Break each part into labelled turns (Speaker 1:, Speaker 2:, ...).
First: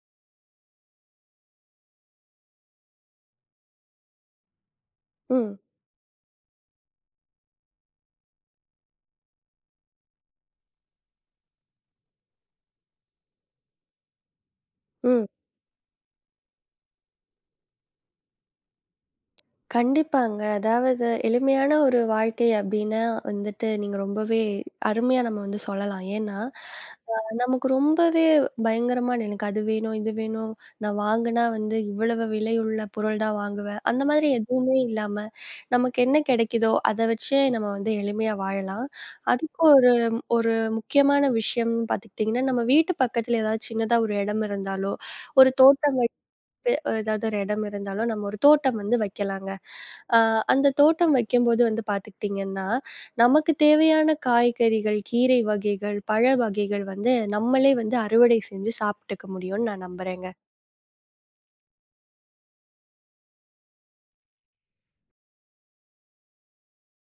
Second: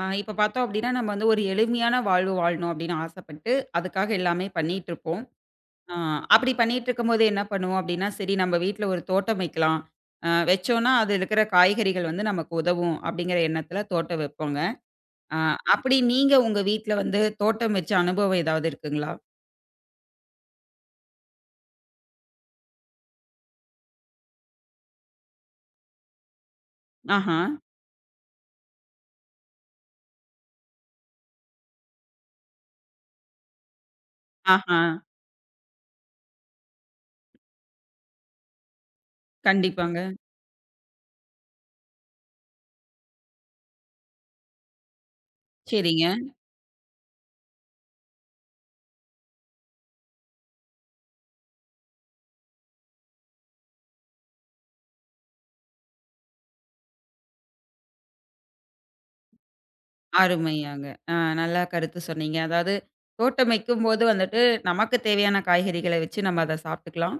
Speaker 1: இப்ப பார்த்தோம் அப்டின்னா, நம்ம வந்து ஒரு எளிமையான வாழ்வு வாழணும் அப்டின்னு ஆசைப்பட்டு, அதுக்காக எல்லாமே பண்ணிட்டுருப்போம்.
Speaker 2: ம்,
Speaker 1: ஆ அப்டி பண்ணிட்டுருக்கும்போது என்ன பண்ணுவோம் அப்டின்னா, சரி நம்ம வீட்ல ஒரு தோட்டம் வைக்கலாம். வச்சோம்னா, அது இருக்கிற காய்கறிகள் வந்து நமக்கு உதவும் அப்டிங்கிற எண்ணத்துல தோட்டம் வைப்போங்க.
Speaker 2: ம்.
Speaker 1: ஆ அப்டி நீங்க உங்க வீட்ல வந்து தோட்டம் வச்ச அனுபவம் ஏதாவது இருக்குங்களா?
Speaker 2: கண்டிப்பாங்க. அதாவது எளிமையான ஒரு வாழ்க்கை அப்டின்னா வந்துட்டு நீங்க ரொம்பவே அருமையா நம்ம வந்து சொல்லலாம். ஏன்னா, அ
Speaker 1: ஆஹா,
Speaker 2: நமக்கு ரொம்பவே பயங்கரமான எனக்கு அது வேணும், இது வேணும், நான் வாங்குனா வந்து இவ்வளவு விலையுள்ள பொருள் தான் வாங்குவேன். அந்த மாதிரி எதுவுமே
Speaker 1: ஆஹா.
Speaker 2: இல்லாம, நமக்கு என்ன கிடைக்குதோ அத வச்சே நம்ம வந்து எளிமையா வாழலாம். அதுக்கு ஒரு
Speaker 1: கண்டிப்பாங்க.
Speaker 2: ஒரு முக்கியமான விஷயம்னு பார்த்துக்கிட்டிங்கன்னா, நம்ம வீட்டு பக்கத்துல ஏதாவது சின்னதா ஒரு இடம் இருந்தாலோ, ஒரு தோட்டம்
Speaker 1: சரிங்க.
Speaker 2: பெ ஏதாவது ஒரு இடம் இருந்தாலும் நம்ம ஒரு தோட்டம் வந்து வைக்கலாங்க. அ அந்த தோட்டம் வைக்கும்போது வந்து பார்த்துக்கிட்டிங்கன்னா, நமக்கு தேவையான காய்கறிகள், கீரை வகைகள், பழ வகைகள் வந்து நம்மளே வந்து அறுவடை செஞ்சு சாப்பிட்டுக்க முடியும்னு நான் நம்புறேங்க.
Speaker 1: அருமையாங்க. ஆ நல்லா கருத்து சொன்னீங்க. அதாவது தோட்டம் வைக்கும்போது வந்துட்டு, நமக்கு தேவையான காய்கறிகள வச்சு நம்ம அத சாப்பிட்டுக்கலாம்.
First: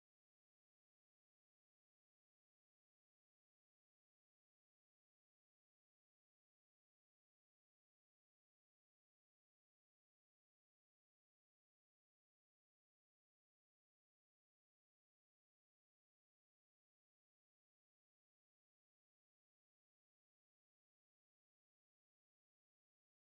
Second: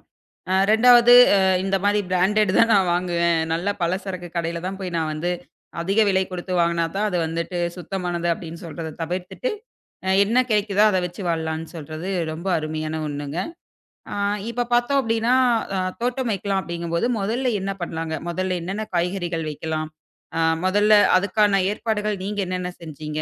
Speaker 1: 2ஆவது இந்த மாரி பிராண்டட் தான் நான் வாங்குவேன். நல்ல பலசரக்கு கடையில தான் போய் நான் வந்து அதிக விலை கொடுத்து வாங்குனா தான் அது வந்துட்டு சுத்தமானது அப்படின்னு சொல்றத தவிர்த்துட்டு, என்ன கிடைக்குதோ அத வச்சு வாழலாம்ன்னு சொல்றது ரொம்ப அருமையான ஒண்ணுங்க. ஆ இப்ப பார்த்தோம் அப்படின்னா, தோட்டம் வைக்கலாம் அப்படிங்கும்போது முதல்ல என்ன பண்ணலாங்க? முதல்ல என்னென்ன காய்கறிகள் வைக்கலாம்? அ முதல்ல அதுக்கான ஏற்பாடுகள் நீங்க என்னென்ன செஞ்சீங்க?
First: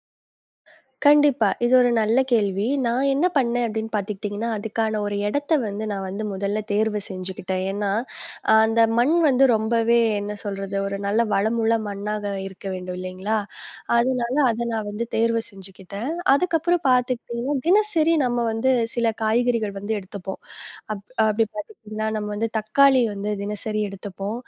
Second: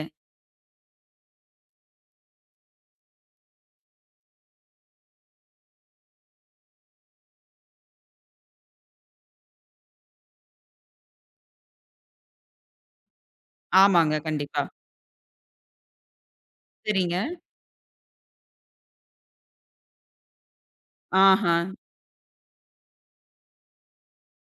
Speaker 2: கண்டிப்பா. இது ஒரு நல்ல கேள்வி. நான் என்ன பண்ணேன் அப்படின்னு பார்த்துக்கிட்டிங்கன்னா, அதுக்கான ஒரு இடத்த வந்து நான் வந்து முதல்ல தேர்வு செஞ்சுக்கிட்டேன். ஏன்னா, அந்த மண் வந்து ரொம்பவே என்ன சொல்றது, ஒரு நல்ல வளமுள்ள மண்ணாக இருக்க வேண்டும் இல்லைங்களா?
Speaker 1: ஆமாங்க.
Speaker 2: அதனால
Speaker 1: கண்டிப்பா.
Speaker 2: அத நான் வந்து தேர்வு செஞ்சுக்கிட்டேன். அதுக்கப்புறம்
Speaker 1: சரிங்க.
Speaker 2: பார்த்துக்கிட்டிங்கன்னா, தினசரி நம்ம வந்து சில காய்கறிகள் வந்து எடுத்துப்போம். அப் அப்படி
Speaker 1: ஆஹா.
Speaker 2: பார்த்துக்கிட்டிங்கன்னா, நம்ம வந்து தக்காளி வந்து தினசரி எடுத்துப்போம்.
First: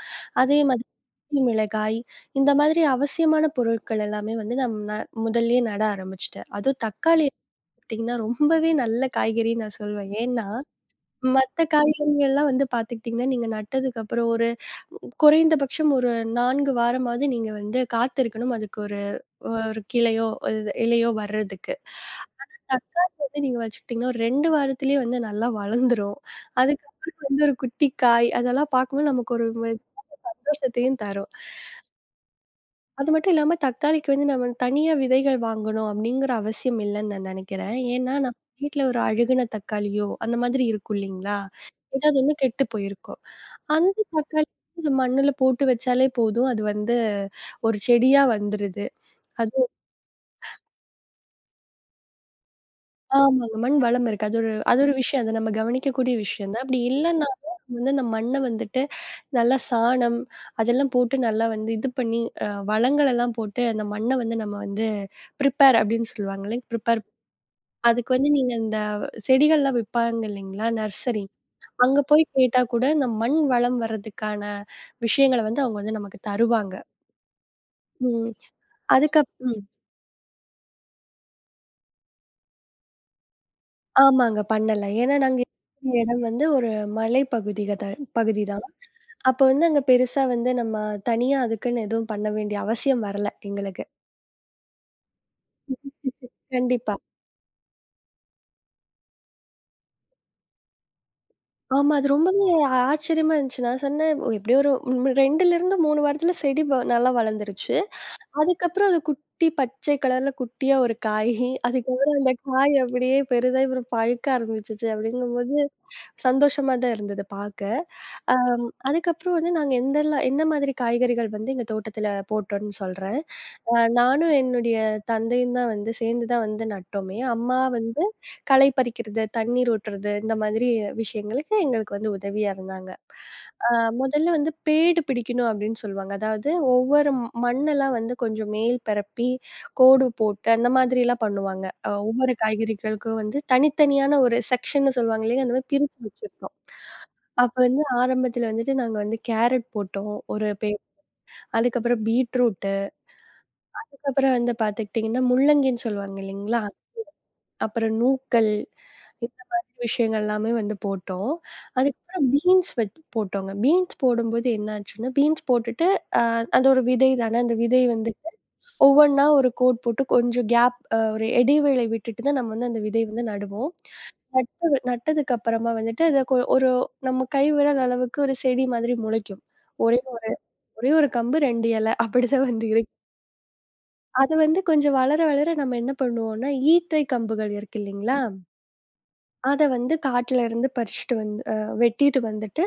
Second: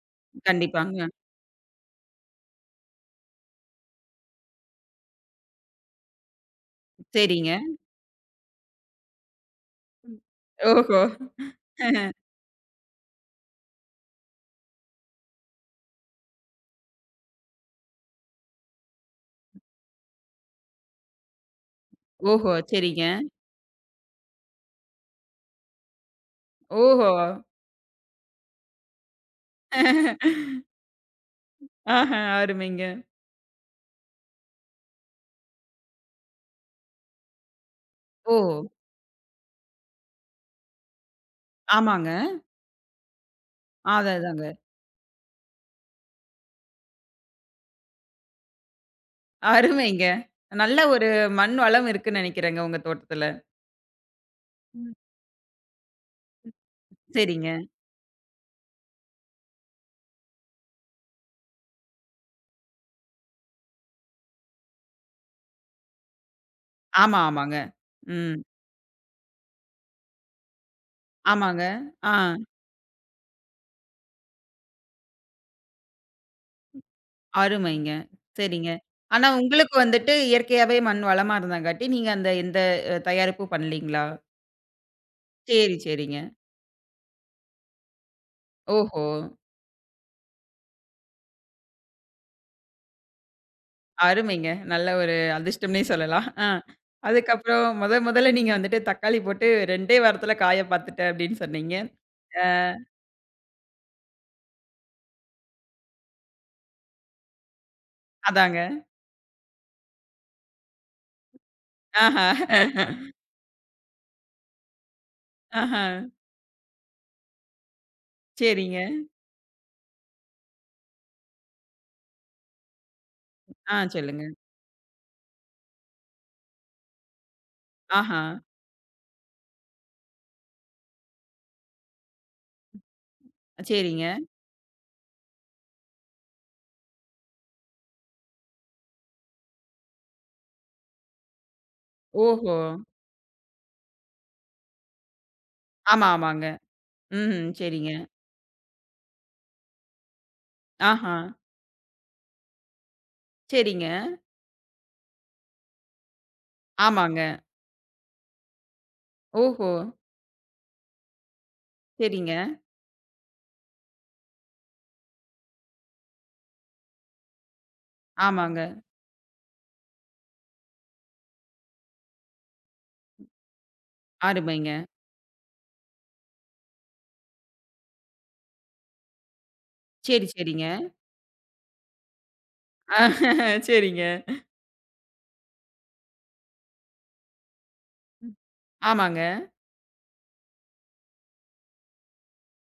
Speaker 2: அதே மாதிரி
Speaker 1: கண்டிப்பாங்க.
Speaker 2: மிளகாய், இந்த மாதிரி அவசியமான பொருட்கள் எல்லாமே வந்து முதல்லயே நட ஆரம்பிச்சுட்டேன். அதுவும் தக்காளி
Speaker 1: சரிங்க.
Speaker 2: எடுத்துக்கிட்டீங்கன்னா, ரொம்பவே நல்ல காய்கறின்னு நான் சொல்வேன். ஏன்னா,
Speaker 1: ஓஹோ!
Speaker 2: மத்த காய்கறிகள்லாம் வந்து பார்த்துக்கிட்டீங்கன்னா, நீங்க நட்டதுக்கப்புறம் ஒரு குறைந்தபட்சம் ஒரு 4 வாரமாவது நீங்க வந்து காத்திருக்கணும். அதுக்கு ஒரு ஒரு கிளையோ, இது இலையோ வர்றதுக்கு.
Speaker 1: ஓஹோ! சரிங்க.
Speaker 2: தக்காளி வந்து நீங்க வச்சுக்கிட்டீங்கன்னா, ஒரு 2 வாரத்திலேயே வந்து நல்லா வளர்ந்துரும். அதுக்கப்புறம்
Speaker 1: ஓஹோ!
Speaker 2: வந்து ஒரு குட்டி காய் அதெல்லாம் பார்க்கும்போது நமக்கு ஒரு சந்தோஷத்தையும் தரும்.
Speaker 1: ஆஹா. அருமைங்க.
Speaker 2: அது மட்டும் இல்லாம தக்காளிக்கு வந்து நம்ம தனியா விதைகள் வாங்கணும் அப்படிங்கிற அவசியம் இல்லன்னு நான் நினைக்கிறேன். ஏன்னா
Speaker 1: ஓ!
Speaker 2: நம்ம வீட்ல ஒரு அழுகுன தக்காளியோ, அந்த மாதிரி இருக்கும் இல்லைங்களா?
Speaker 1: ஆமாங்க.
Speaker 2: ஏதாவது ஒண்ணு கெட்டு போயிருக்கும். அந்த
Speaker 1: அதான் அதாங்க.
Speaker 2: தக்காளி இந்த மண்ணுல போட்டு வச்சாலே போதும். அது வந்து ஒரு செடியா வந்துருது. அது
Speaker 1: அருமைங்க. நல்ல ஒரு மண் வளம் இருக்குன்னு நெனைக்கிறேங்க உங்க தோட்டத்துல.
Speaker 2: ஆமாங்க. மண் வளம் இருக்கு. அது ஒரு அது ஒரு
Speaker 1: ம்.
Speaker 2: விஷயம். அத நம்ம கவனிக்கக்கூடிய விஷயம் தான். அப்படி இல்லன்னாலும்
Speaker 1: சரிங்க.
Speaker 2: வந்து அந்த மண்ண வந்துட்டு நல்லா சாணம் அதெல்லாம் போட்டு நல்லா வந்து இது பண்ணி வளங்களெல்லாம் போட்டு அந்த மண்ண வந்து நம்ம வந்து ப்ரிப்பேர் அப்படின்னு சொல்லுவாங்க இல்லைங்க? ப்ரிப்பேர்
Speaker 1: ஆமா, ஆமாங்க.
Speaker 2: அதுக்கு வந்து
Speaker 1: ம்.
Speaker 2: நீங்க இந்த செடிகள்லாம் விப்பாங்க இல்லைங்களா? நர்சரி.
Speaker 1: ஆமாங்க.
Speaker 2: அங்க
Speaker 1: ஆ.
Speaker 2: போய் கேட்டா கூட இந்த மண் வளம் வர்றதுக்கான விஷயங்கள வந்து அவங்க வந்து நமக்கு தருவாங்க.
Speaker 1: அருமைங்க.
Speaker 2: ம்.
Speaker 1: சரிங்க. ஆனா
Speaker 2: அதுக்கப் ம்.
Speaker 1: உங்களுக்கு வந்துட்டு இயற்கையாவே மண் வளமா இருந்தங்காட்டி, நீங்க அந்த எந்த தயாரிப்பும் பண்ணலீங்களா?
Speaker 2: ஆமாங்க பண்ணல. ஏன்னா நாங்க
Speaker 1: சரி,
Speaker 2: இருக்கிற
Speaker 1: சரிங்க.
Speaker 2: இடம் வந்து ஒரு மலைப்பகுதிக த பகுதி தான்.
Speaker 1: ஓஹோ!
Speaker 2: அப்ப வந்து அங்க பெருசா வந்து நம்ம தனியா அதுக்குன்னு எதுவும் பண்ண வேண்டிய அவசியம் வரல எங்களுக்கு.
Speaker 1: அருமைங்க. நல்ல ஒரு அதிர்ஷ்டம்னே சொல்லலாம். ஆ.
Speaker 2: கண்டிப்பா.
Speaker 1: அதுக்கப்புறம் முதல்ல நீங்க வந்துட்டு தக்காளி போட்டு 2டே வாரத்துல காய பார்த்துட்டேன் அப்டின்னு சொன்னீங்க.
Speaker 2: ஆமா. அது
Speaker 1: அ
Speaker 2: ரொம்பவே ஆச்சரியமா இருந்துச்சு. நான் சொன்னேன், "ஓ, எப்படியோ ஒரு 2லிருந்து 3 வாரத்துல செடி நல்லா வளர்ந்துருச்சு."
Speaker 1: அதாங்க.
Speaker 2: அதுக்கப்புறம் அது குட்டி பச்சை கலர்ல குட்டியா ஒரு காயி. அதுக்கப்புறம்
Speaker 1: ஆஹா.
Speaker 2: அந்த காய் அப்படியே பெரிதாயி அப்புறம் பழுக்க ஆரம்பிச்சுச்சு அப்படிங்கும்போது,
Speaker 1: ஆஹா.
Speaker 2: சந்தோஷமா தான் இருந்தது பாக்க.
Speaker 1: சரிங்க.
Speaker 2: அதுக்கப்புறம் வந்து நாங்க எந்தெல்லாம் என்ன மாதிரி காய்கறிகள் வந்து எங்க தோட்டத்துல போட்டோம்ன்னு சொல்றேன்.
Speaker 1: சொல்லுங்க.
Speaker 2: நானும் என்னுடைய தந்தையும் தான் வந்து சேர்ந்து தான் வந்து நட்டோமே. அம்மா வந்து
Speaker 1: ஆஹா.
Speaker 2: களை பறிக்கிறது, தண்ணீர் ஊட்டுறது இந்த மாதிரி விஷயங்களுக்கு எங்களுக்கு வந்து உதவியா இருந்தாங்க.
Speaker 1: சரிங்க.
Speaker 2: முதல்ல வந்து பேடு பிடிக்கணும் அப்படின்னு சொல்லுவாங்க. அதாவது ஒவ்வொரு மண்ணெல்லாம் வந்து கொஞ்சம் மேல் பரப்பி, கோடு போட்டு அந்த மாதிரிலாம் பண்ணுவாங்க. ஒவ்வொரு
Speaker 1: ஓஹோ!
Speaker 2: காய்கறிகளுக்கும் வந்து தனித்தனியான ஒரு செக்ஷன்னு சொல்லுவாங்க இல்லையா? அந்த மாதிரி பிரிச்சு
Speaker 1: ஆமா, ஆமாங்க.
Speaker 2: வச்சிருப்போம்.
Speaker 1: ம்.
Speaker 2: அப்ப வந்து
Speaker 1: சரிங்க.
Speaker 2: ஆரம்பத்துல வந்துட்டு நாங்க வந்து கேரட் போட்டோம். ஒரு
Speaker 1: ஆஹா.
Speaker 2: அதுக்கப்புறம் பீட்ரூட்டு,
Speaker 1: சரிங்க.
Speaker 2: அதுக்கப்புறம் வந்து பார்த்துக்கிட்டிங்கன்னா முள்ளங்கின்னு சொல்லுவாங்க இல்லைங்களா?
Speaker 1: ஆமாங்க.
Speaker 2: அப்புறம் நூக்கல் இந்த மாதிரி
Speaker 1: ஓஹோ!
Speaker 2: விஷயங்கள் எல்லாமே வந்து போட்டோம். அதுக்கப்புறம்
Speaker 1: சரிங்க.
Speaker 2: பீன்ஸ் போட்டோங்க. பீன்ஸ் போடும்போது என்ன ஆச்சுன்னா, பீன்ஸ் போட்டுட்டு அ அது ஒரு விதை தானே, அந்த விதை வந்துட்டு
Speaker 1: ஆமாங்க.
Speaker 2: ஒவ்வொன்னா ஒரு கோட் போட்டு கொஞ்சம் கேப் அ ஒரு இடைவேளை விட்டுட்டு தான் நம்ம வந்து அந்த விதை வந்து நடுவோம்.
Speaker 1: அருமைங்க.
Speaker 2: நட்டதுக்கு அப்புறமா வந்துட்டு அது ஒரு நம்ம கை விரல் அளவுக்கு ஒரு செடி மாதிரி முளைக்கும். ஒரே
Speaker 1: சரி,
Speaker 2: ஒரு
Speaker 1: சரிங்க.
Speaker 2: ஒரே ஒரு கம்பு 2 இலை அப்படிதான் வந்து இருக்கு.
Speaker 1: சரிங்க.
Speaker 2: அது வந்து கொஞ்சம் வளர, வளர நம்ம என்ன பண்ணுவோம்னா, ஈத்தை கம்புகள் இருக்கு இல்லீங்களா?
Speaker 1: ஆமாங்க.
Speaker 2: அத வந்து காட்டுல இருந்து பறிச்சுட்டு வந்து வெட்டிட்டு வந்துட்டு,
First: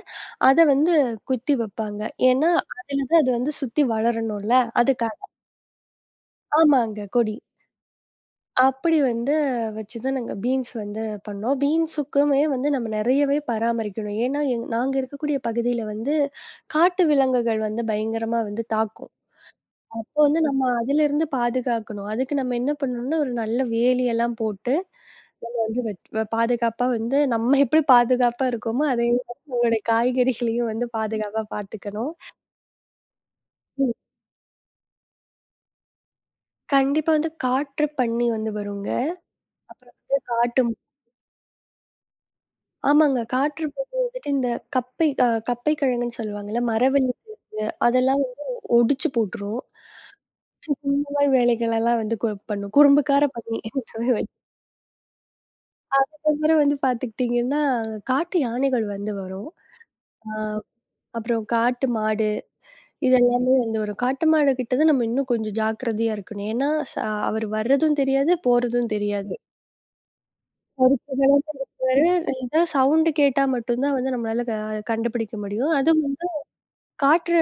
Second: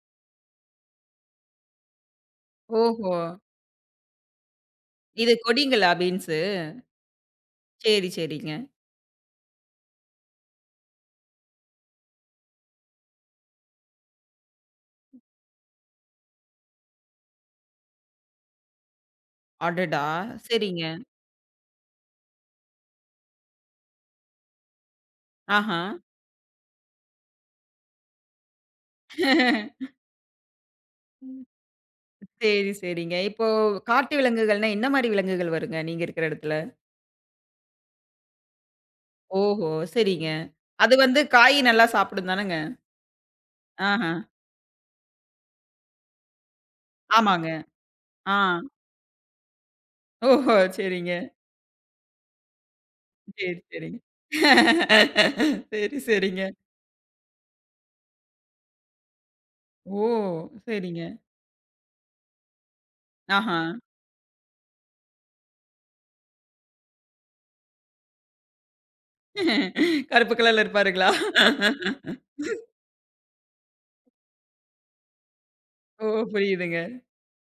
Speaker 2: அத வந்து குத்தி வைப்பாங்க. ஏன்னா, அதுல
Speaker 1: ஓஹோ!
Speaker 2: தான் அது வந்து சுத்தி வளரணும்ல. அதுக்காக
Speaker 1: இது கொடிங்களா பீன்ஸு?
Speaker 2: ஆமாங்க கொடி.
Speaker 1: சரி, சரிங்க.
Speaker 2: அப்படி வந்து வச்சு தான் நாங்க பீன்ஸ் வந்து பண்ணோம். பீன்ஸுக்குமே வந்து நம்ம நெறையவே பராமரிக்கணும். ஏன்னா, நாங்க இருக்கக்கூடிய பகுதியில வந்து காட்டு விலங்குகள் வந்து பயங்கரமா வந்து தாக்கும்.
Speaker 1: அடடா!
Speaker 2: அப்போ வந்து நம்ம
Speaker 1: சரிங்க.
Speaker 2: அதிலிருந்து பாதுகாக்கணும். அதுக்கு நம்ம என்ன பண்ணணும்னா, ஒரு நல்ல வேலியெல்லாம் போட்டு
Speaker 1: ஆஹா.
Speaker 2: வந்து வெட் வ பாதுகாப்பா வந்து நம்ம எப்படி பாதுகாப்பா இருக்கோமோ, அதே மாதிரி நம்மளுடைய காய்கறிகளையும் வந்து பாதுகாப்பா பார்த்துக்கணும்.
Speaker 1: சரி, சரிங்க. இப்போ காட்டு விலங்குகள்னா என்ன மாரி விலங்குகள் வருங்க நீங்க இருக்கிற இடத்துல?
Speaker 2: கண்டிப்பா வந்து காற்று பன்னி வந்து வருங்க.
Speaker 1: ஓஹோ!
Speaker 2: அப்புறம் வந்து
Speaker 1: சரிங்க. அது வந்து காய் நல்லா சாப்பிடும் தானங்க?
Speaker 2: ஆமாங்க. காற்று பன்னி
Speaker 1: ஆஹா.
Speaker 2: வந்துட்டு இந்த கப்பைக்கிழங்குன்னு சொல்லுவாங்கல்ல, மரவள்ளி
Speaker 1: ஆமாங்க.
Speaker 2: கிழங்கு அதெல்லாம்
Speaker 1: ஆ.
Speaker 2: வந்து ஒடிச்சு போட்டுரும்.
Speaker 1: ஓஹோ!
Speaker 2: இந்த
Speaker 1: சரிங்க.
Speaker 2: மாதிரி வேலைகளெல்லாம் வந்து பண்ணும். குறும்புக்கார
Speaker 1: சரி,
Speaker 2: பன்னி.
Speaker 1: சரிங்க.
Speaker 2: அப்புறம்
Speaker 1: சரி, சரிங்க.
Speaker 2: வந்து பார்த்துக்கிட்டீங்கன்னா, காட்டு யானைகள் வந்து வரும்.
Speaker 1: ஓ!
Speaker 2: அ
Speaker 1: சரிங்க.
Speaker 2: அப்புறம் காட்டு மாடு. இது எல்லாமே
Speaker 1: ஆஹா.
Speaker 2: வந்து ஒரு காட்டு மாடு கிட்ட தான் நம்ம இன்னும் கொஞ்சம் ஜாக்கிரதையா இருக்கணும். ஏன்னா, அவர் வர்றதும் தெரியாது, போறதும் தெரியாது.
Speaker 1: கருப்பு கலர்ல இருப்பாருங்களா?
Speaker 2: கருப்பு கலர்ல இருப்பாரு. ஏதா சவுண்ட் கேட்டா மட்டும் தான் வந்து நம்மளால கண்டுபிடிக்க முடியும். அதுவும்
Speaker 1: ஓ!
Speaker 2: வந்து
Speaker 1: புரியுதுங்க.
Speaker 2: காட்டு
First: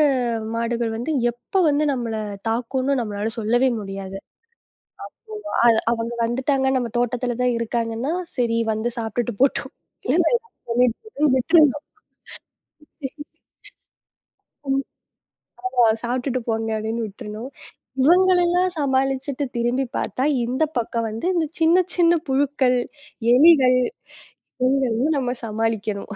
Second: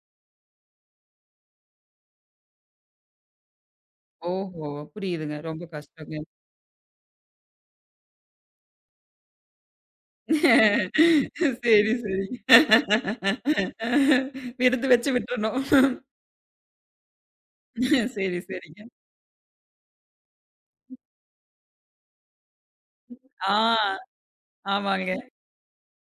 Speaker 2: மாடுகள் வந்து எப்ப வந்து நம்மள தாக்கும்னு நம்மளால சொல்லவே முடியாது.
Speaker 1: ஓஹோ! புரியுதுங்க. ரொம்ப
Speaker 2: அ அவங்க
Speaker 1: கஷ்டங்க.
Speaker 2: வந்துட்டாங்க, நம்ம தோட்டத்துல தான் இருக்காங்கன்னா, சரி வந்து சாப்பிட்டுட்டு போட்டும். இல்லன்னா ஏதாவது பண்ணிட்டு போட்டும்னு விட்டுறணும்.
Speaker 1: சரி, சரிங்க. விருந்து வச்சு விட்டுறணும்.
Speaker 2: சாப்பிட்டுட்டு போங்க அப்படின்னு விட்டுறணும்.
Speaker 1: சரி,
Speaker 2: இவங்களெல்லாம்
Speaker 1: சரிங்க.
Speaker 2: சமாளிச்சுட்டு திரும்பி பார்த்தா, இந்த பக்கம் வந்து இந்த சின்ன சின்ன புழுக்கள், எலிகள்
Speaker 1: ஆ,
Speaker 2: இதுங்களையும்
Speaker 1: ஆமாங்க.
Speaker 2: நம்ம சமாளிக்கணும்.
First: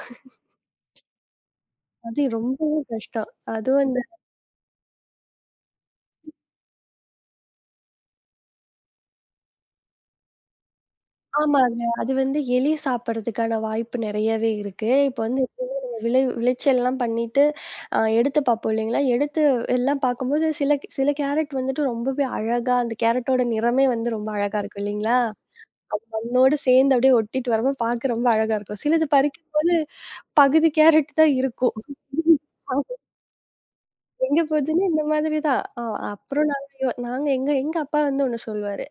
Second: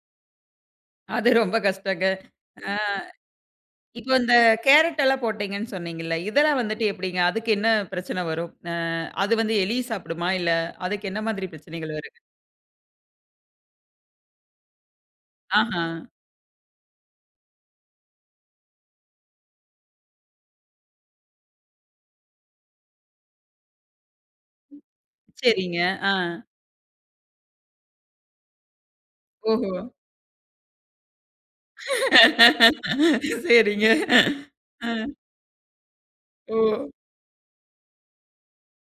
Speaker 1: அது ரொம்ப கஷ்டங்க.
Speaker 2: அது
Speaker 1: அ
Speaker 2: ரொம்பவும் கஷ்டம். அதுவும் அந்த
Speaker 1: இப்போ இந்த கேரட் எல்லாம் போட்டீங்கன்னு சொன்னீங்கல்ல, இதெல்லாம் வந்துட்டு எப்படிங்க? அதுக்கு என்ன பிரச்சனை வரும்? அது வந்து எலி சாப்பிடுமா? இல்ல அதுக்கு என்ன மாதிரி
Speaker 2: ஆமாங்க.
Speaker 1: பிரச்சனைகள்
Speaker 2: அது
Speaker 1: வருங்க?
Speaker 2: வந்து எலி சாப்பிடுறதுக்கான வாய்ப்பு நெறையவே இருக்கு. இப்ப வந்து எப்பயுமே
Speaker 1: ஆஹா.
Speaker 2: நம்ம விளைச்சல்லாம் பண்ணிட்டு, எடுத்து பார்ப்போம் இல்லைங்களா? எடுத்து எல்லாம் பார்க்கும்போது சில சில கேரட் வந்துட்டு ரொம்பவே அழகா அந்த கேரட்டோட நிறமே வந்து ரொம்ப அழகா இருக்கும் இல்லைங்களா?
Speaker 1: சரிங்க. ஆ.
Speaker 2: உன்னோட சேர்ந்து அப்படியே ஒட்டிட்டு வரப்போ பார்க்க ரொம்ப அழகா இருக்கும். சிலது
Speaker 1: ஓஹோ!
Speaker 2: பறிக்கும்போது பகுதி கேரட் தான் இருக்கும். அது
Speaker 1: சரிங்க.
Speaker 2: எங்க போச்சுன்னா
Speaker 1: அ.
Speaker 2: இந்த மாதிரி தான். அப்புறம்
Speaker 1: ஓ!
Speaker 2: நாங்க எங்க எங்க அப்பா வந்து ஒண்ணு சொல்லுவாரு.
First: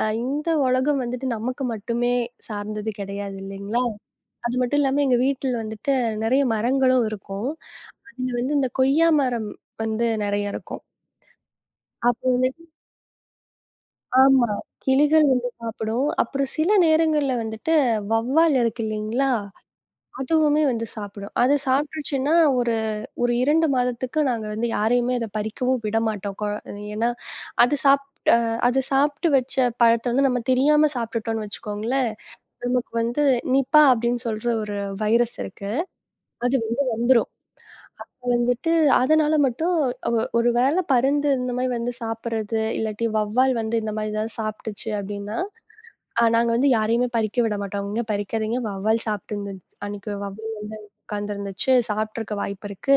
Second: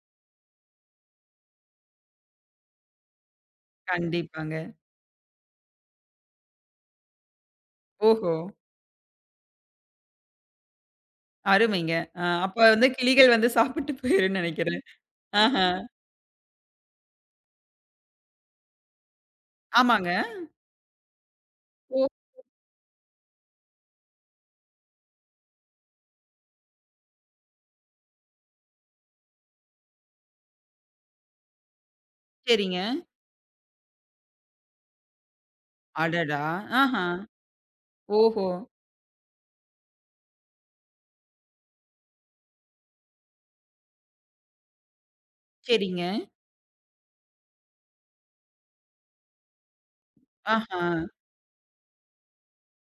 Speaker 2: இந்த உலகம் வந்துட்டு நமக்கு மட்டுமே சார்ந்தது கிடையாது இல்லைங்களா?
Speaker 1: கண்டிப்பாங்க.
Speaker 2: அது மட்டும் இல்லாம எங்க வீட்ல வந்துட்டு நெறைய மரங்களும் இருக்கும். அதுல
Speaker 1: ஓஹோ!
Speaker 2: வந்து இந்த கொய்யா மரம் வந்து நெறைய இருக்கும்.
Speaker 1: அருமைங்க.
Speaker 2: அப்போ
Speaker 1: அப்ப
Speaker 2: வந்துட்டு
Speaker 1: வந்து கிளிகள் வந்து சாப்பிட்டு போயிருன்னு
Speaker 2: ஆமா.
Speaker 1: நெனைக்கிறேன்.
Speaker 2: கிளிகள் வந்து
Speaker 1: ஆஹா.
Speaker 2: சாப்பிடும். அப்புறம் சில நேரங்கள்ல வந்துட்டு வௌவால் இருக்கு இல்லைங்களா?
Speaker 1: ஆமாங்க.
Speaker 2: அதுவுமே வந்து சாப்பிடும். அது
Speaker 1: ஓ!
Speaker 2: சாப்பிட்டுருச்சுன்னா, ஒரு ஒரு 2 மாதத்துக்கு நாங்க வந்து யாரையுமே அத பறிக்கவும் விட மாட்டோம். ஏன்னா, அது சாப் அ அது சாப்பிட்டு வச்ச பழத்த வந்து நம்ம தெரியாம சாப்பிட்டுட்டோம்னு வச்சுக்கோங்களேன்,
Speaker 1: சரிங்க.
Speaker 2: நமக்கு வந்து நிப்பா அப்படின்னு சொல்ற ஒரு வைரஸ் இருக்கு.
Speaker 1: அடடா!
Speaker 2: அது வந்து
Speaker 1: ஆஹா.
Speaker 2: வந்துரும்.
Speaker 1: ஓஹோ!
Speaker 2: வந்துட்டு அதனால மட்டும் ஒ ஒரு வேள பருந்து இந்த மாரி வந்து சாப்பிடுறது, இல்லாட்டி வௌவால் வந்து இந்த மாரி ஏதாவது சாப்பிட்டுச்சு அப்படின்னா,
Speaker 1: சரிங்க.
Speaker 2: நாங்க வந்து யாரையுமே பறிக்க விட மாட்டோம். "இங்க பறிக்காதீங்க வௌவால் சாப்பிட்டு இருந்தது. அன்னைக்கு வௌவால் வந்து
Speaker 1: ஆஹா!
Speaker 2: உட்கார்ந்துருந்துச்சு. சாப்பிட்டுருக்க வாய்ப்பு இருக்கு.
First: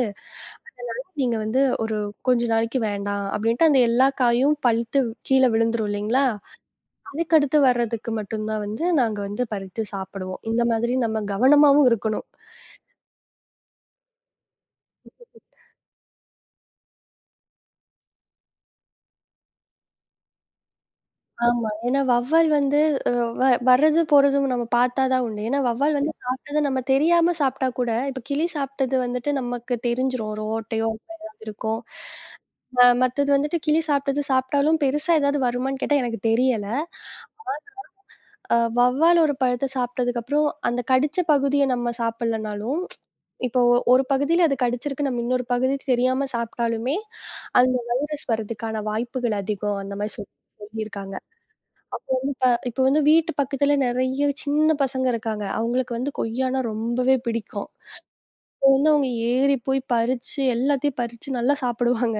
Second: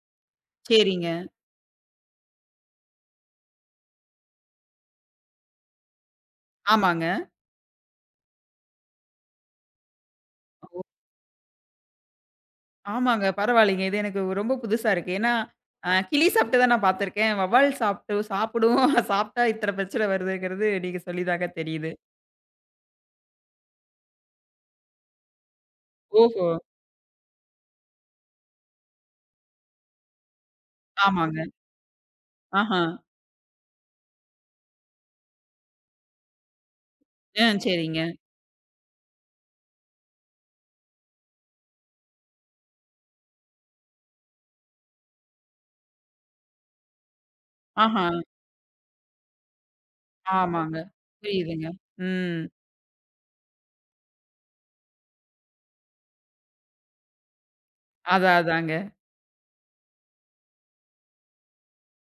Speaker 1: சரிங்க.
Speaker 2: நீங்க வந்து ஒரு கொஞ்ச நாளைக்கு வேண்டாம்." அப்படின்ட்டு அந்த எல்லா காயும் பழுத்து கீழ விழுந்துரும் இல்லைங்களா?
Speaker 1: ஆமாங்க.
Speaker 2: அதுக்கடுத்து வர்றதுக்கு மட்டும் தான் வந்து நாங்க வந்து பறித்து சாப்பிடுவோம். இந்த
Speaker 1: ஓ!
Speaker 2: மாதிரி நம்ம கவனமாவும் இருக்கணும்.
Speaker 1: ஆமாங்க. பரவாயில்லைங்க. இது எனக்கு ரொம்ப புதுசா இருக்கு. ஏன்னா, கிளி சாப்பிட்டு தான் நான் பார்த்துருக்கேன். வவ்வால் சாப்பிட்டு சாப்பிடும். சாப்பிட்டா இத்தன பிரச்சனை வருதுங்கிறது நீங்க சொல்லி தாங்க
Speaker 2: ஆமா.
Speaker 1: தெரியுது.
Speaker 2: ஏன்னா வௌவால் வந்து அ வ வர்றது போறதும் நம்ம பார்த்தா தான் உண்டு. ஏன்னா வௌவால் வந்து
Speaker 1: ஓஹோ!
Speaker 2: சாப்பிட்டத நம்ம தெரியாம சாப்பிட்டா கூட, இப்ப கிளி சாப்பிட்டது வந்துட்டு நமக்கு தெரிஞ்சிரும். ஒரு ஓட்டையோ, அப்ப ஏதாவது
Speaker 1: ஆமாங்க.
Speaker 2: இருக்கும்.
Speaker 1: ஆஹா.
Speaker 2: மத்தது வந்துட்டு கிளி சாப்பிட்டது சாப்பிட்டாலும் பெருசா ஏதாவது வருமான்னு கேட்டா எனக்கு தெரியல.
Speaker 1: ம். சரிங்க.
Speaker 2: வௌவால் ஒரு பழத்த சாப்பிட்டதுக்கப்புறம், அந்த கடிச்ச பகுதிய நம்ம சாப்பிடலனாலும், இப்போ ஒரு பகுதியில அது கடிச்சிருக்கு, நம்ம இன்னொரு பகுதி தெரியாம சாப்பிட்டாலுமே, அந்த
Speaker 1: ஆஹா.
Speaker 2: வைரஸ் வர்றதுக்கான வாய்ப்புகள் அதிகம். அந்த மாரி
Speaker 1: ஆமாங்க.
Speaker 2: சொல்லியிருக்காங்க.
Speaker 1: புரியுதுங்க.
Speaker 2: வந்து
Speaker 1: ம்.
Speaker 2: இப்ப இப்ப வந்து வீட்டு பக்கத்துல நெறைய சின்ன பசங்க இருக்காங்க. அவங்களுக்கு வந்து கொய்யானா ரொம்பவே பிடிக்கும்.
Speaker 1: அதான்
Speaker 2: இப்போ
Speaker 1: அதாங்க.
Speaker 2: வந்து அவங்க ஏறி போய் பறிச்சு, எல்லாத்தையும் பறிச்சு நல்லா சாப்பிடுவாங்க.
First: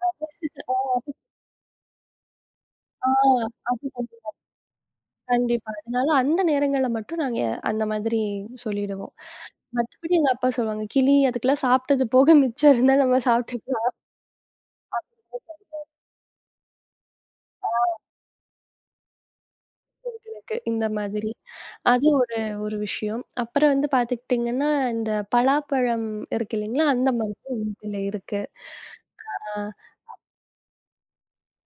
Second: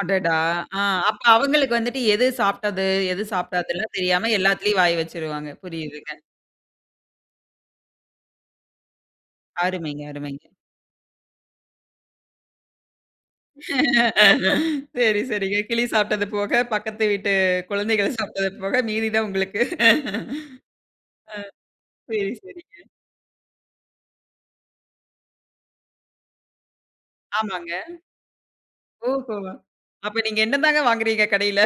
Speaker 1: அடடா! ஆ அப்ப அவங்களுக்கு வந்துட்டு எது சாப்பிட்டது,
Speaker 2: ஆ.
Speaker 1: எது
Speaker 2: அது
Speaker 1: சாப்பிடாதுலாம் தெரியாம எல்லாத்துலயும் வாய் வச்சுருவாங்க.
Speaker 2: கண்டிப்பா. அதனால
Speaker 1: புரியுதுங்க.
Speaker 2: அந்த நேரங்கள்ல மட்டும் நாங்க அந்த மாதிரி சொல்லிடுவோம்.
Speaker 1: அருமைங்க,
Speaker 2: மத்தபடி எங்க
Speaker 1: அருமைங்க.
Speaker 2: அப்பா சொல்லுவாங்க, கிளி அதுக்கெல்லாம் சாப்பிட்டது போக மிச்சம் இருந்தா நம்ம சாப்பிட்டுக்கலாம்
Speaker 1: சரி, சரிங்க. கிளி சாப்பிட்டது போக, பக்கத்து வீட்டு குழந்தைகள் சாப்பிட்டது போக மீதி தான் உங்களுக்கு.
Speaker 2: அவங்களுக்கு இந்த மாதிரி. அது
Speaker 1: சரி,
Speaker 2: ஒரு ஒரு
Speaker 1: சரிங்க.
Speaker 2: விஷயம். அப்புறம் வந்து பார்த்துக்கிட்டிங்கன்னா, இந்த பலாப்பழம் இருக்கு இல்லைங்களா? அந்த மாதிரி எங்க
Speaker 1: ஆமாங்க.
Speaker 2: வீட்ல இருக்கு.
Speaker 1: ஓஹோ!
Speaker 2: ஆ
Speaker 1: அப்ப நீங்க என்னதாங்க வாங்குறீங்க கடையில?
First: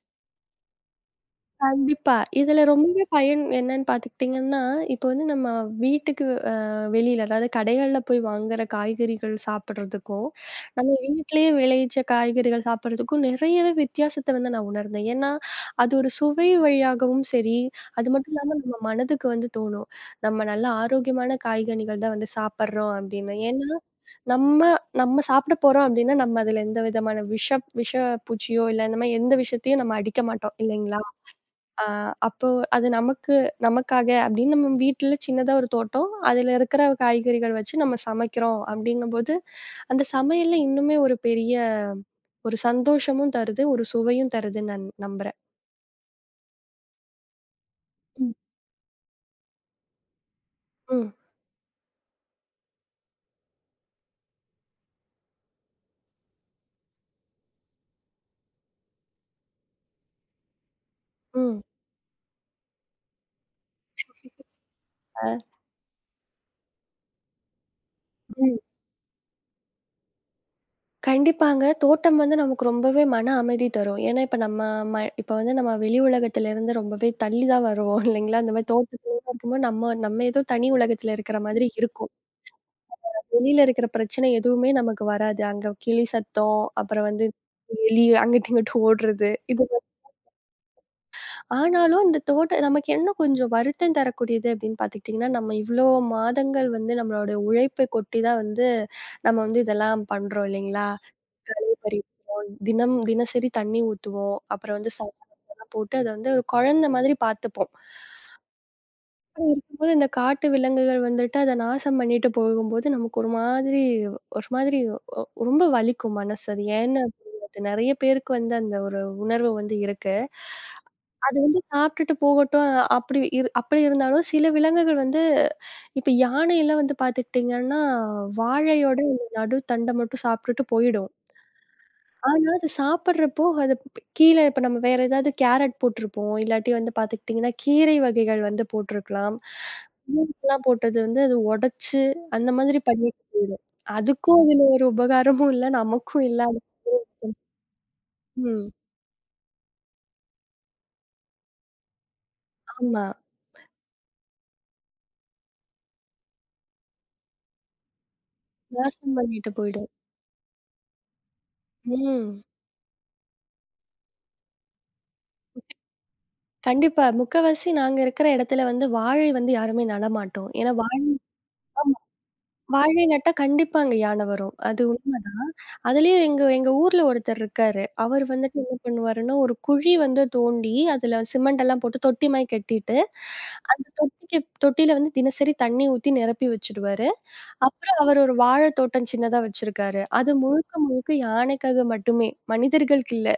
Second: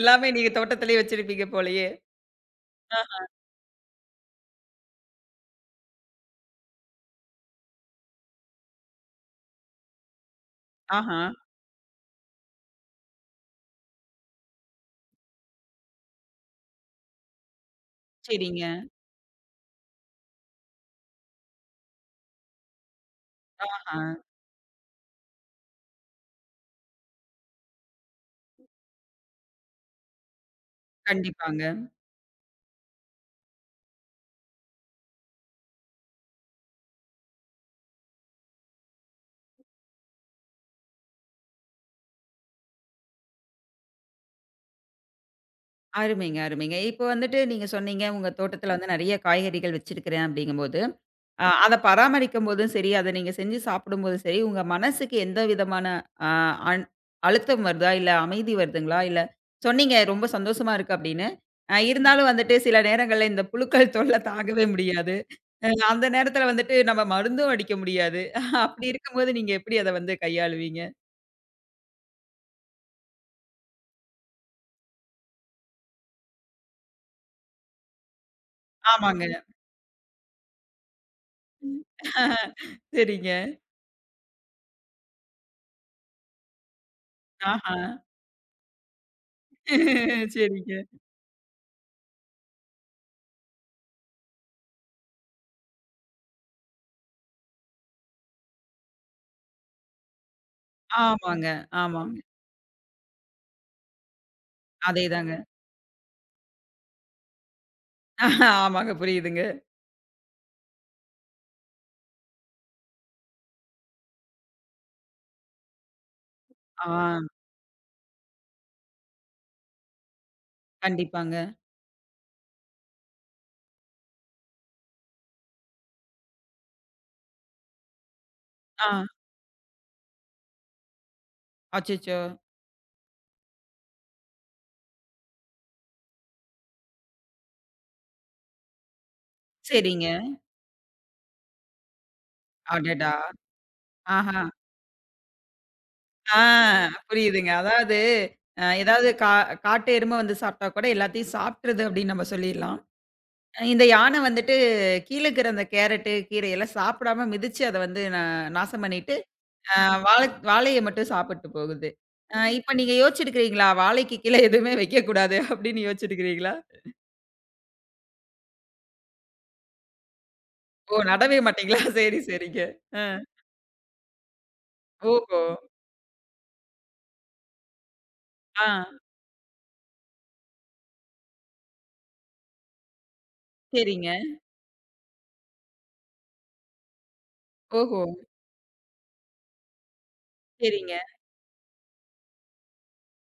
Speaker 1: எல்லாமே நீங்க தோட்டத்திலேயே வச்சிருப்பீங்க போலயே!
Speaker 2: கண்டிப்பா. இதுல ரொம்பவே பயன் என்னன்னு பார்த்துக்கிட்டீங்கன்னா, இப்போ வந்து நம்ம வீட்டுக்கு வெளியில அதாவது கடைகள்ல போய் வாங்குற காய்கறிகள் சாப்பிடுறதுக்கும், நம்ம
Speaker 1: ஆஹா.
Speaker 2: வீட்டிலேயே விளைவிச்ச காய்கறிகள் சாப்பிடுறதுக்கும் நிறையவே வித்தியாசத்த வந்து நான் உணர்ந்தேன். ஏன்னா, அது ஒரு சுவை வழியாகவும் சரி, அது மட்டும் இல்லாம
Speaker 1: சரிங்க.
Speaker 2: நம்ம மனதுக்கு வந்து தோணும். நம்ம நல்ல ஆரோக்கியமான காய்கனிகள் தான் வந்து சாப்பிடுறோம் அப்படின்னு. ஏன்னா,
Speaker 1: ஆஹா.
Speaker 2: நம்ம நம்ம சாப்பிட போறோம் அப்படின்னா, நம்ம அதுல எந்த விதமான விஷ விஷ பூச்சியோ, இல்ல இந்த மாரி எந்த விஷத்தையும் நம்ம அடிக்க மாட்டோம் இல்லைங்களா?
Speaker 1: கண்டிப்பாங்க.
Speaker 2: ஆ அப்போ அது நமக்கு நமக்காக அப்படின்னு நம்ம வீட்ல சின்னதா ஒரு தோட்டம். அதுல இருக்கிற காய்கறிகள் வச்சு நம்ம சமைக்கிறோம் அப்படிங்கும்போது, அந்த சமையல்ல இன்னுமே ஒரு பெரிய ஒரு சந்தோஷமும் தருது, ஒரு சுவையும் தருதுன்னு நான் நம்புறேன்.
Speaker 1: அருமைங்க, அருமைங்க. இப்போ வந்துட்டு நீங்க சொன்னீங்க, உங்க
Speaker 2: ம்.
Speaker 1: தோட்டத்தில வந்து நெறைய காய்கறிகள் வச்சிருக்கிறேன் அப்படிங்கும்போது
Speaker 2: ம்,
Speaker 1: அத பராமரிக்கும்போதும் சரி, அத நீங்க செஞ்சு சாப்பிடும்போதும் சரி, உங்க மனசுக்கு எந்த விதமான அ அன் அழுத்தம் வருதா? இல்ல அமைதி வருதுங்களா? இல்ல சொன்னீங்க ரொம்ப சந்தோஷமா இருக்கு அப்படின்னு.
Speaker 2: ம்.
Speaker 1: இருந்தாலும் வந்துட்டு சில நேரங்கள்ல இந்த புழுக்கள் தொல்லை தாங்கவே முடியாது.
Speaker 2: அ,
Speaker 1: அந்த நேரத்துல வந்துட்டு நம்ம மருந்தும் அடிக்க முடியாது.
Speaker 2: ம்.
Speaker 1: அப்படி இருக்கும்போது நீங்க எப்படி அத வந்து கையாளுவீங்க?
Speaker 2: கண்டிப்பாங்க. தோட்டம் வந்து நமக்கு ரொம்பவே மன அமைதி தரும். ஏன்னா இப்ப நம்ம இப்ப வந்து நம்ம வெளி உலகத்துல இருந்து ரொம்பவே தள்ளி தான் வருவோம் இல்லைங்களா? அந்த மாரி தோட்டத்துல
Speaker 1: ஆமாங்க.
Speaker 2: இருக்கும்போது நம்ம நம்ம ஏதோ தனி உலகத்துல இருக்கிற மாதிரி இருக்கும்.
Speaker 1: சரிங்க.
Speaker 2: வெளியில இருக்கிற பிரச்சனை எதுவுமே நமக்கு வராது. அங்க கிளி சத்தம், அப்புறம் வந்து
Speaker 1: ஆஹா.
Speaker 2: எலி அங்கிட்டு இங்கிட்டு ஓடுறது. இது
Speaker 1: சரிங்க.
Speaker 2: ஆனாலும் இந்த தோட்ட நமக்கு என்ன கொஞ்சம் வருத்தம் தரக்கூடியது அப்படின்னு பார்த்துக்கிட்டிங்கன்னா, நம்ம இவ்வளோ மாதங்கள் வந்து நம்மளோட உழைப்பை கொட்டி தான் வந்து நம்ம வந்து இதெல்லாம் பண்றோம் இல்லைங்களா?
Speaker 1: ஆமாங்க,
Speaker 2: களை
Speaker 1: ஆமாங்க.
Speaker 2: பறிப்போம், தினம் தினசரி தண்ணி ஊத்துவோம். அப்புறம் வந்து
Speaker 1: அதேதாங்க.
Speaker 2: சாப்பாடுலாம் போட்டு அத வந்து ஒரு குழந்தை மாதிரி பார்த்துப்போம்.
Speaker 1: ஆமாங்க புரியுதுங்க.
Speaker 2: அப்படி இருக்கும்போது இந்த காட்டு விலங்குகள் வந்துட்டு அத நாசம் பண்ணிட்டு போகும்போது நமக்கு ஒரு மாதிரி ரொம்ப வலிக்கும் மனசு. அது
Speaker 1: ஆ.
Speaker 2: ஏன்னு புரியாது. நெறைய பேருக்கு வந்து அந்த ஒரு உணர்வு வந்து இருக்கு.
Speaker 1: கண்டிப்பாங்க.
Speaker 2: அது வந்து சாப்பிட்டுட்டு போகட்டும் அப்படி இருந்தாலும் சில விலங்குகள் வந்து இப்ப யானையெல்லாம் வந்து பார்த்துக்கிட்டீங்கன்னா,
Speaker 1: ஆ.
Speaker 2: வாழையோட இந்த நடு தண்ட மட்டும் சாப்பிட்டுட்டு போயிடும்.
Speaker 1: அச்சச்சோ!
Speaker 2: ஆனா அது சாப்பிடுறப்போ அது கீழ இப்ப நம்ம வேற ஏதாவது கேரட் போட்டிருப்போம். இல்லாட்டி வந்து பார்த்துக்கிட்டீங்கன்னா, கீரை வகைகள் வந்து போட்டிருக்கலாம்.
Speaker 1: சரிங்க.
Speaker 2: பூண்டெல்லாம் போட்டது வந்து அது உடைச்சு அந்த மாதிரி பண்ணி
Speaker 1: அடடா!
Speaker 2: அதுக்கும்
Speaker 1: ஆஹா.
Speaker 2: அதுல ஒரு உபகாரமும் இல்ல, நமக்கும்
Speaker 1: ஆ
Speaker 2: இல்ல.
Speaker 1: புரியுதுங்க. அதாவது அ
Speaker 2: ம்.
Speaker 1: ஏதாவது கா காட்டு எரும வந்து சாப்பிட்டா கூட எல்லாத்தையும் சாப்பிட்டுருது அப்படின்னு நம்ம சொல்லிடலாம்.
Speaker 2: ஆமா.
Speaker 1: இந்த யானை வந்துட்டு கீழ இருக்கிற அந்த கேரட்டு, கீரையெல்லாம் சாப்பிடாம மிதிச்சு அத வந்து நாசம்
Speaker 2: நாசம்
Speaker 1: பண்ணிட்டு,
Speaker 2: பண்ணிட்டு
Speaker 1: அ
Speaker 2: போயிடும்.
Speaker 1: வாழ வாழைய மட்டும் சாப்பிட்டு போகுது.
Speaker 2: ம்.
Speaker 1: இப்ப நீங்க யோசிச்சிருக்கிறீங்களா? வாழைக்கு கீழ எதுவுமே வைக்கக்கூடாது அப்படின்னு யோசிச்சிருக்கிறீங்களா?
Speaker 2: கண்டிப்பா. முக்காவாசி நாங்க இருக்கிற இடத்துல வந்து வாழை வந்து யாருமே நடமாட்டோம். ஏன்னா
Speaker 1: ஓ!
Speaker 2: வாழை
Speaker 1: நடவே மாட்டீங்களா?
Speaker 2: ஆமா.
Speaker 1: சரி, சரிங்க.
Speaker 2: வாழை
Speaker 1: அ.
Speaker 2: நட்டா கண்டிப்பா அங்க யான வரும். அது உண்ம.
Speaker 1: ஓஹோ!
Speaker 2: அதுலயும் எங்க எங்க ஊர்ல ஒருத்தர் இருக்காரு. அவர் வந்துட்டு
Speaker 1: ஆ.
Speaker 2: என்ன பண்ணுவாருன்னா, ஒரு குழி வந்து தோண்டி, அதுல சிமெண்ட் எல்லாம் போட்டு தொட்டி மாரி கட்டிட்டு, அந்த
Speaker 1: சரிங்க.
Speaker 2: தொட்டியில வந்து தினசரி தண்ணி ஊத்தி நிரப்பி வச்சுடுவாரு. அப்புறம்
Speaker 1: ஓஹோ!
Speaker 2: அவர் ஒரு வாழை தோட்டம் சின்னதா வச்சிருக்காரு. அது முழுக்க
Speaker 1: சரிங்க.
Speaker 2: முழுக்க யானைக்காக மட்டுமே, மனிதர்களுக்கு இல்ல.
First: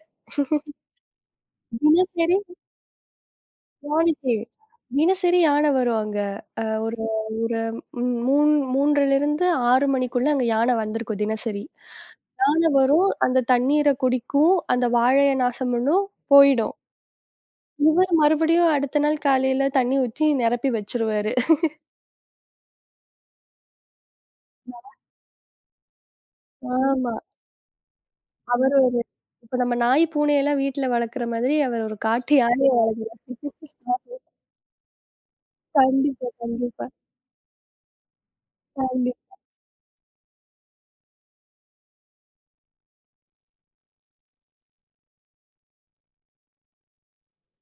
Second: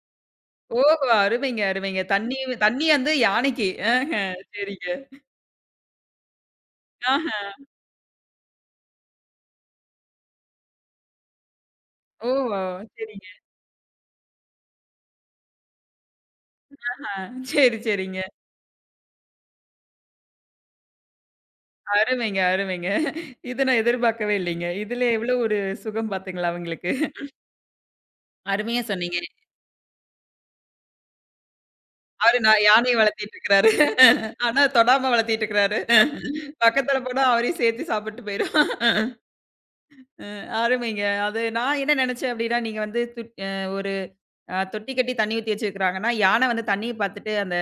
Speaker 1: ஓஹோ! அருமைங்க, அருமைங்க. தண்ணி
Speaker 2: தினசரி
Speaker 1: தண்ணி வந்து யானைக்கு. ஆஹ,
Speaker 2: நாளைக்கு.
Speaker 1: சரிங்க.
Speaker 2: தினசரி யான வரும் அங்க. ஒரு
Speaker 1: ஆஹ.
Speaker 2: ஒரு ம் 3 3:00லிருந்து 6 மணிக்குள்ள அங்க யான வந்திருக்கும் தினசரி.
Speaker 1: ஓஹோ!
Speaker 2: யான வரும்,
Speaker 1: சரிங்க.
Speaker 2: அந்த தண்ணீர குடிக்கும், அந்த வாழைய நாசம் பண்ணும், போயிடும்.
Speaker 1: ஆ. சரி,
Speaker 2: இவர்
Speaker 1: சரிங்க.
Speaker 2: மறுபடியும் அடுத்த நாள் காலையில தண்ணி ஊத்தி நிரப்பி வச்சுருவாரு.
Speaker 1: அருமைங்க, அருமைங்க. இத நான் எதிர்பார்க்கவே இல்லைங்க. இதுல எவ்வளோ ஒரு சுகம் பாத்தீங்களா அவங்களுக்கு.
Speaker 2: ஆமா. அவரு
Speaker 1: அருமையா
Speaker 2: ஒரு
Speaker 1: சொன்னீங்க.
Speaker 2: இப்ப நம்ம நாய், பூனையெல்லாம் வீட்ல வளர்க்குற மாதிரி, அவர் ஒரு காட்டு
Speaker 1: அவரு
Speaker 2: யானைய
Speaker 1: யானைய வளர்த்திட்டு இருக்கிறாரு. ஆனா தொடாம வளர்த்திட்டு இருக்கிறாரு.
Speaker 2: கண்டிப்பா, கண்டிப்பா,
Speaker 1: பக்கத்துல போனா அவரையும் சேர்த்து சாப்பிட்டு போயிரும். அருமைங்க. அது நான் என்ன நெனச்சேன் அப்டின்னா, நீங்க வந்து துட் அ ஒரு தொட்டி கட்டி தண்ணி ஊத்தி வச்சிருக்கிறாங்கன்னா, யானை வந்து தண்ணிய பார்த்துட்டு அந்த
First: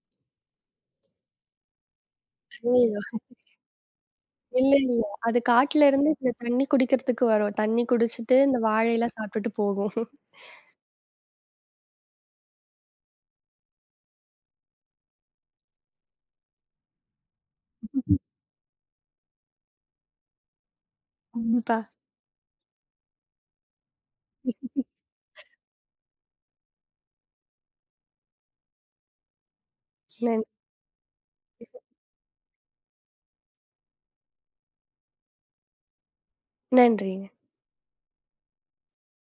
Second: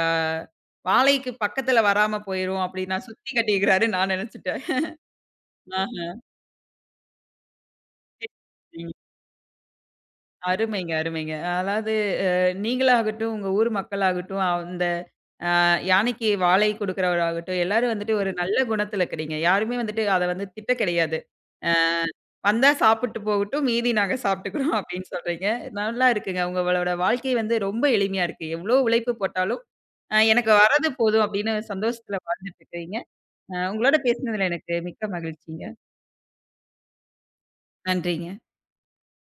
Speaker 1: அ வாழைக்கு பக்கத்துல வராம போயிரும் அப்படின்னு நான்
Speaker 2: கண்டிப்பா.
Speaker 1: சுத்தி கட்டியிருக்கிறாரு நான் நினைச்சுட்டேன்.
Speaker 2: இல்ல, இல்ல. அது காட்டுல இருந்து
Speaker 1: ஆஹ.
Speaker 2: இந்த தண்ணி குடிக்கிறதுக்கு வரும். தண்ணி குடிச்சிட்டு இந்த
Speaker 1: ம்.
Speaker 2: வாழைலாம் சாப்பிட்டுட்டு போகும்.
Speaker 1: அருமைங்க, அருமைங்க. அதாவது அ நீங்களாகட்டும், உங்க ஊர் மக்களாகட்டும், அந்த யானைக்கு வாழை குடுக்கிறவராகட்டும், எல்லாரும் வந்துட்டு ஒரு நல்ல குணத்துல இருக்கிறீங்க. யாருமே வந்துட்டு அத வந்து திட்ட கிடையாது. அ
Speaker 2: கண்டிப்பா.
Speaker 1: வந்தா சாப்பிட்டு போகட்டும், மீதி நாங்க சாப்பிட்டுக்கிறோம் அப்படின்னு சொல்றீங்க. நல்லா இருக்குங்க. உங்களோட வாழ்க்கை வந்து ரொம்ப எளிமையா இருக்கு. எவ்வளோ உழைப்பு போட்டாலும்
Speaker 2: நன்றி.
Speaker 1: எனக்கு வரது போதும் அப்படின்னு சந்தோஷத்துல வாழ்ந்துட்டு இருக்கிறீங்க. உங்களோட பேசினதுல எனக்கு மிக்க மகிழ்ச்சிங்க.
Speaker 2: நன்றிங்க.
Speaker 1: நன்றிங்க.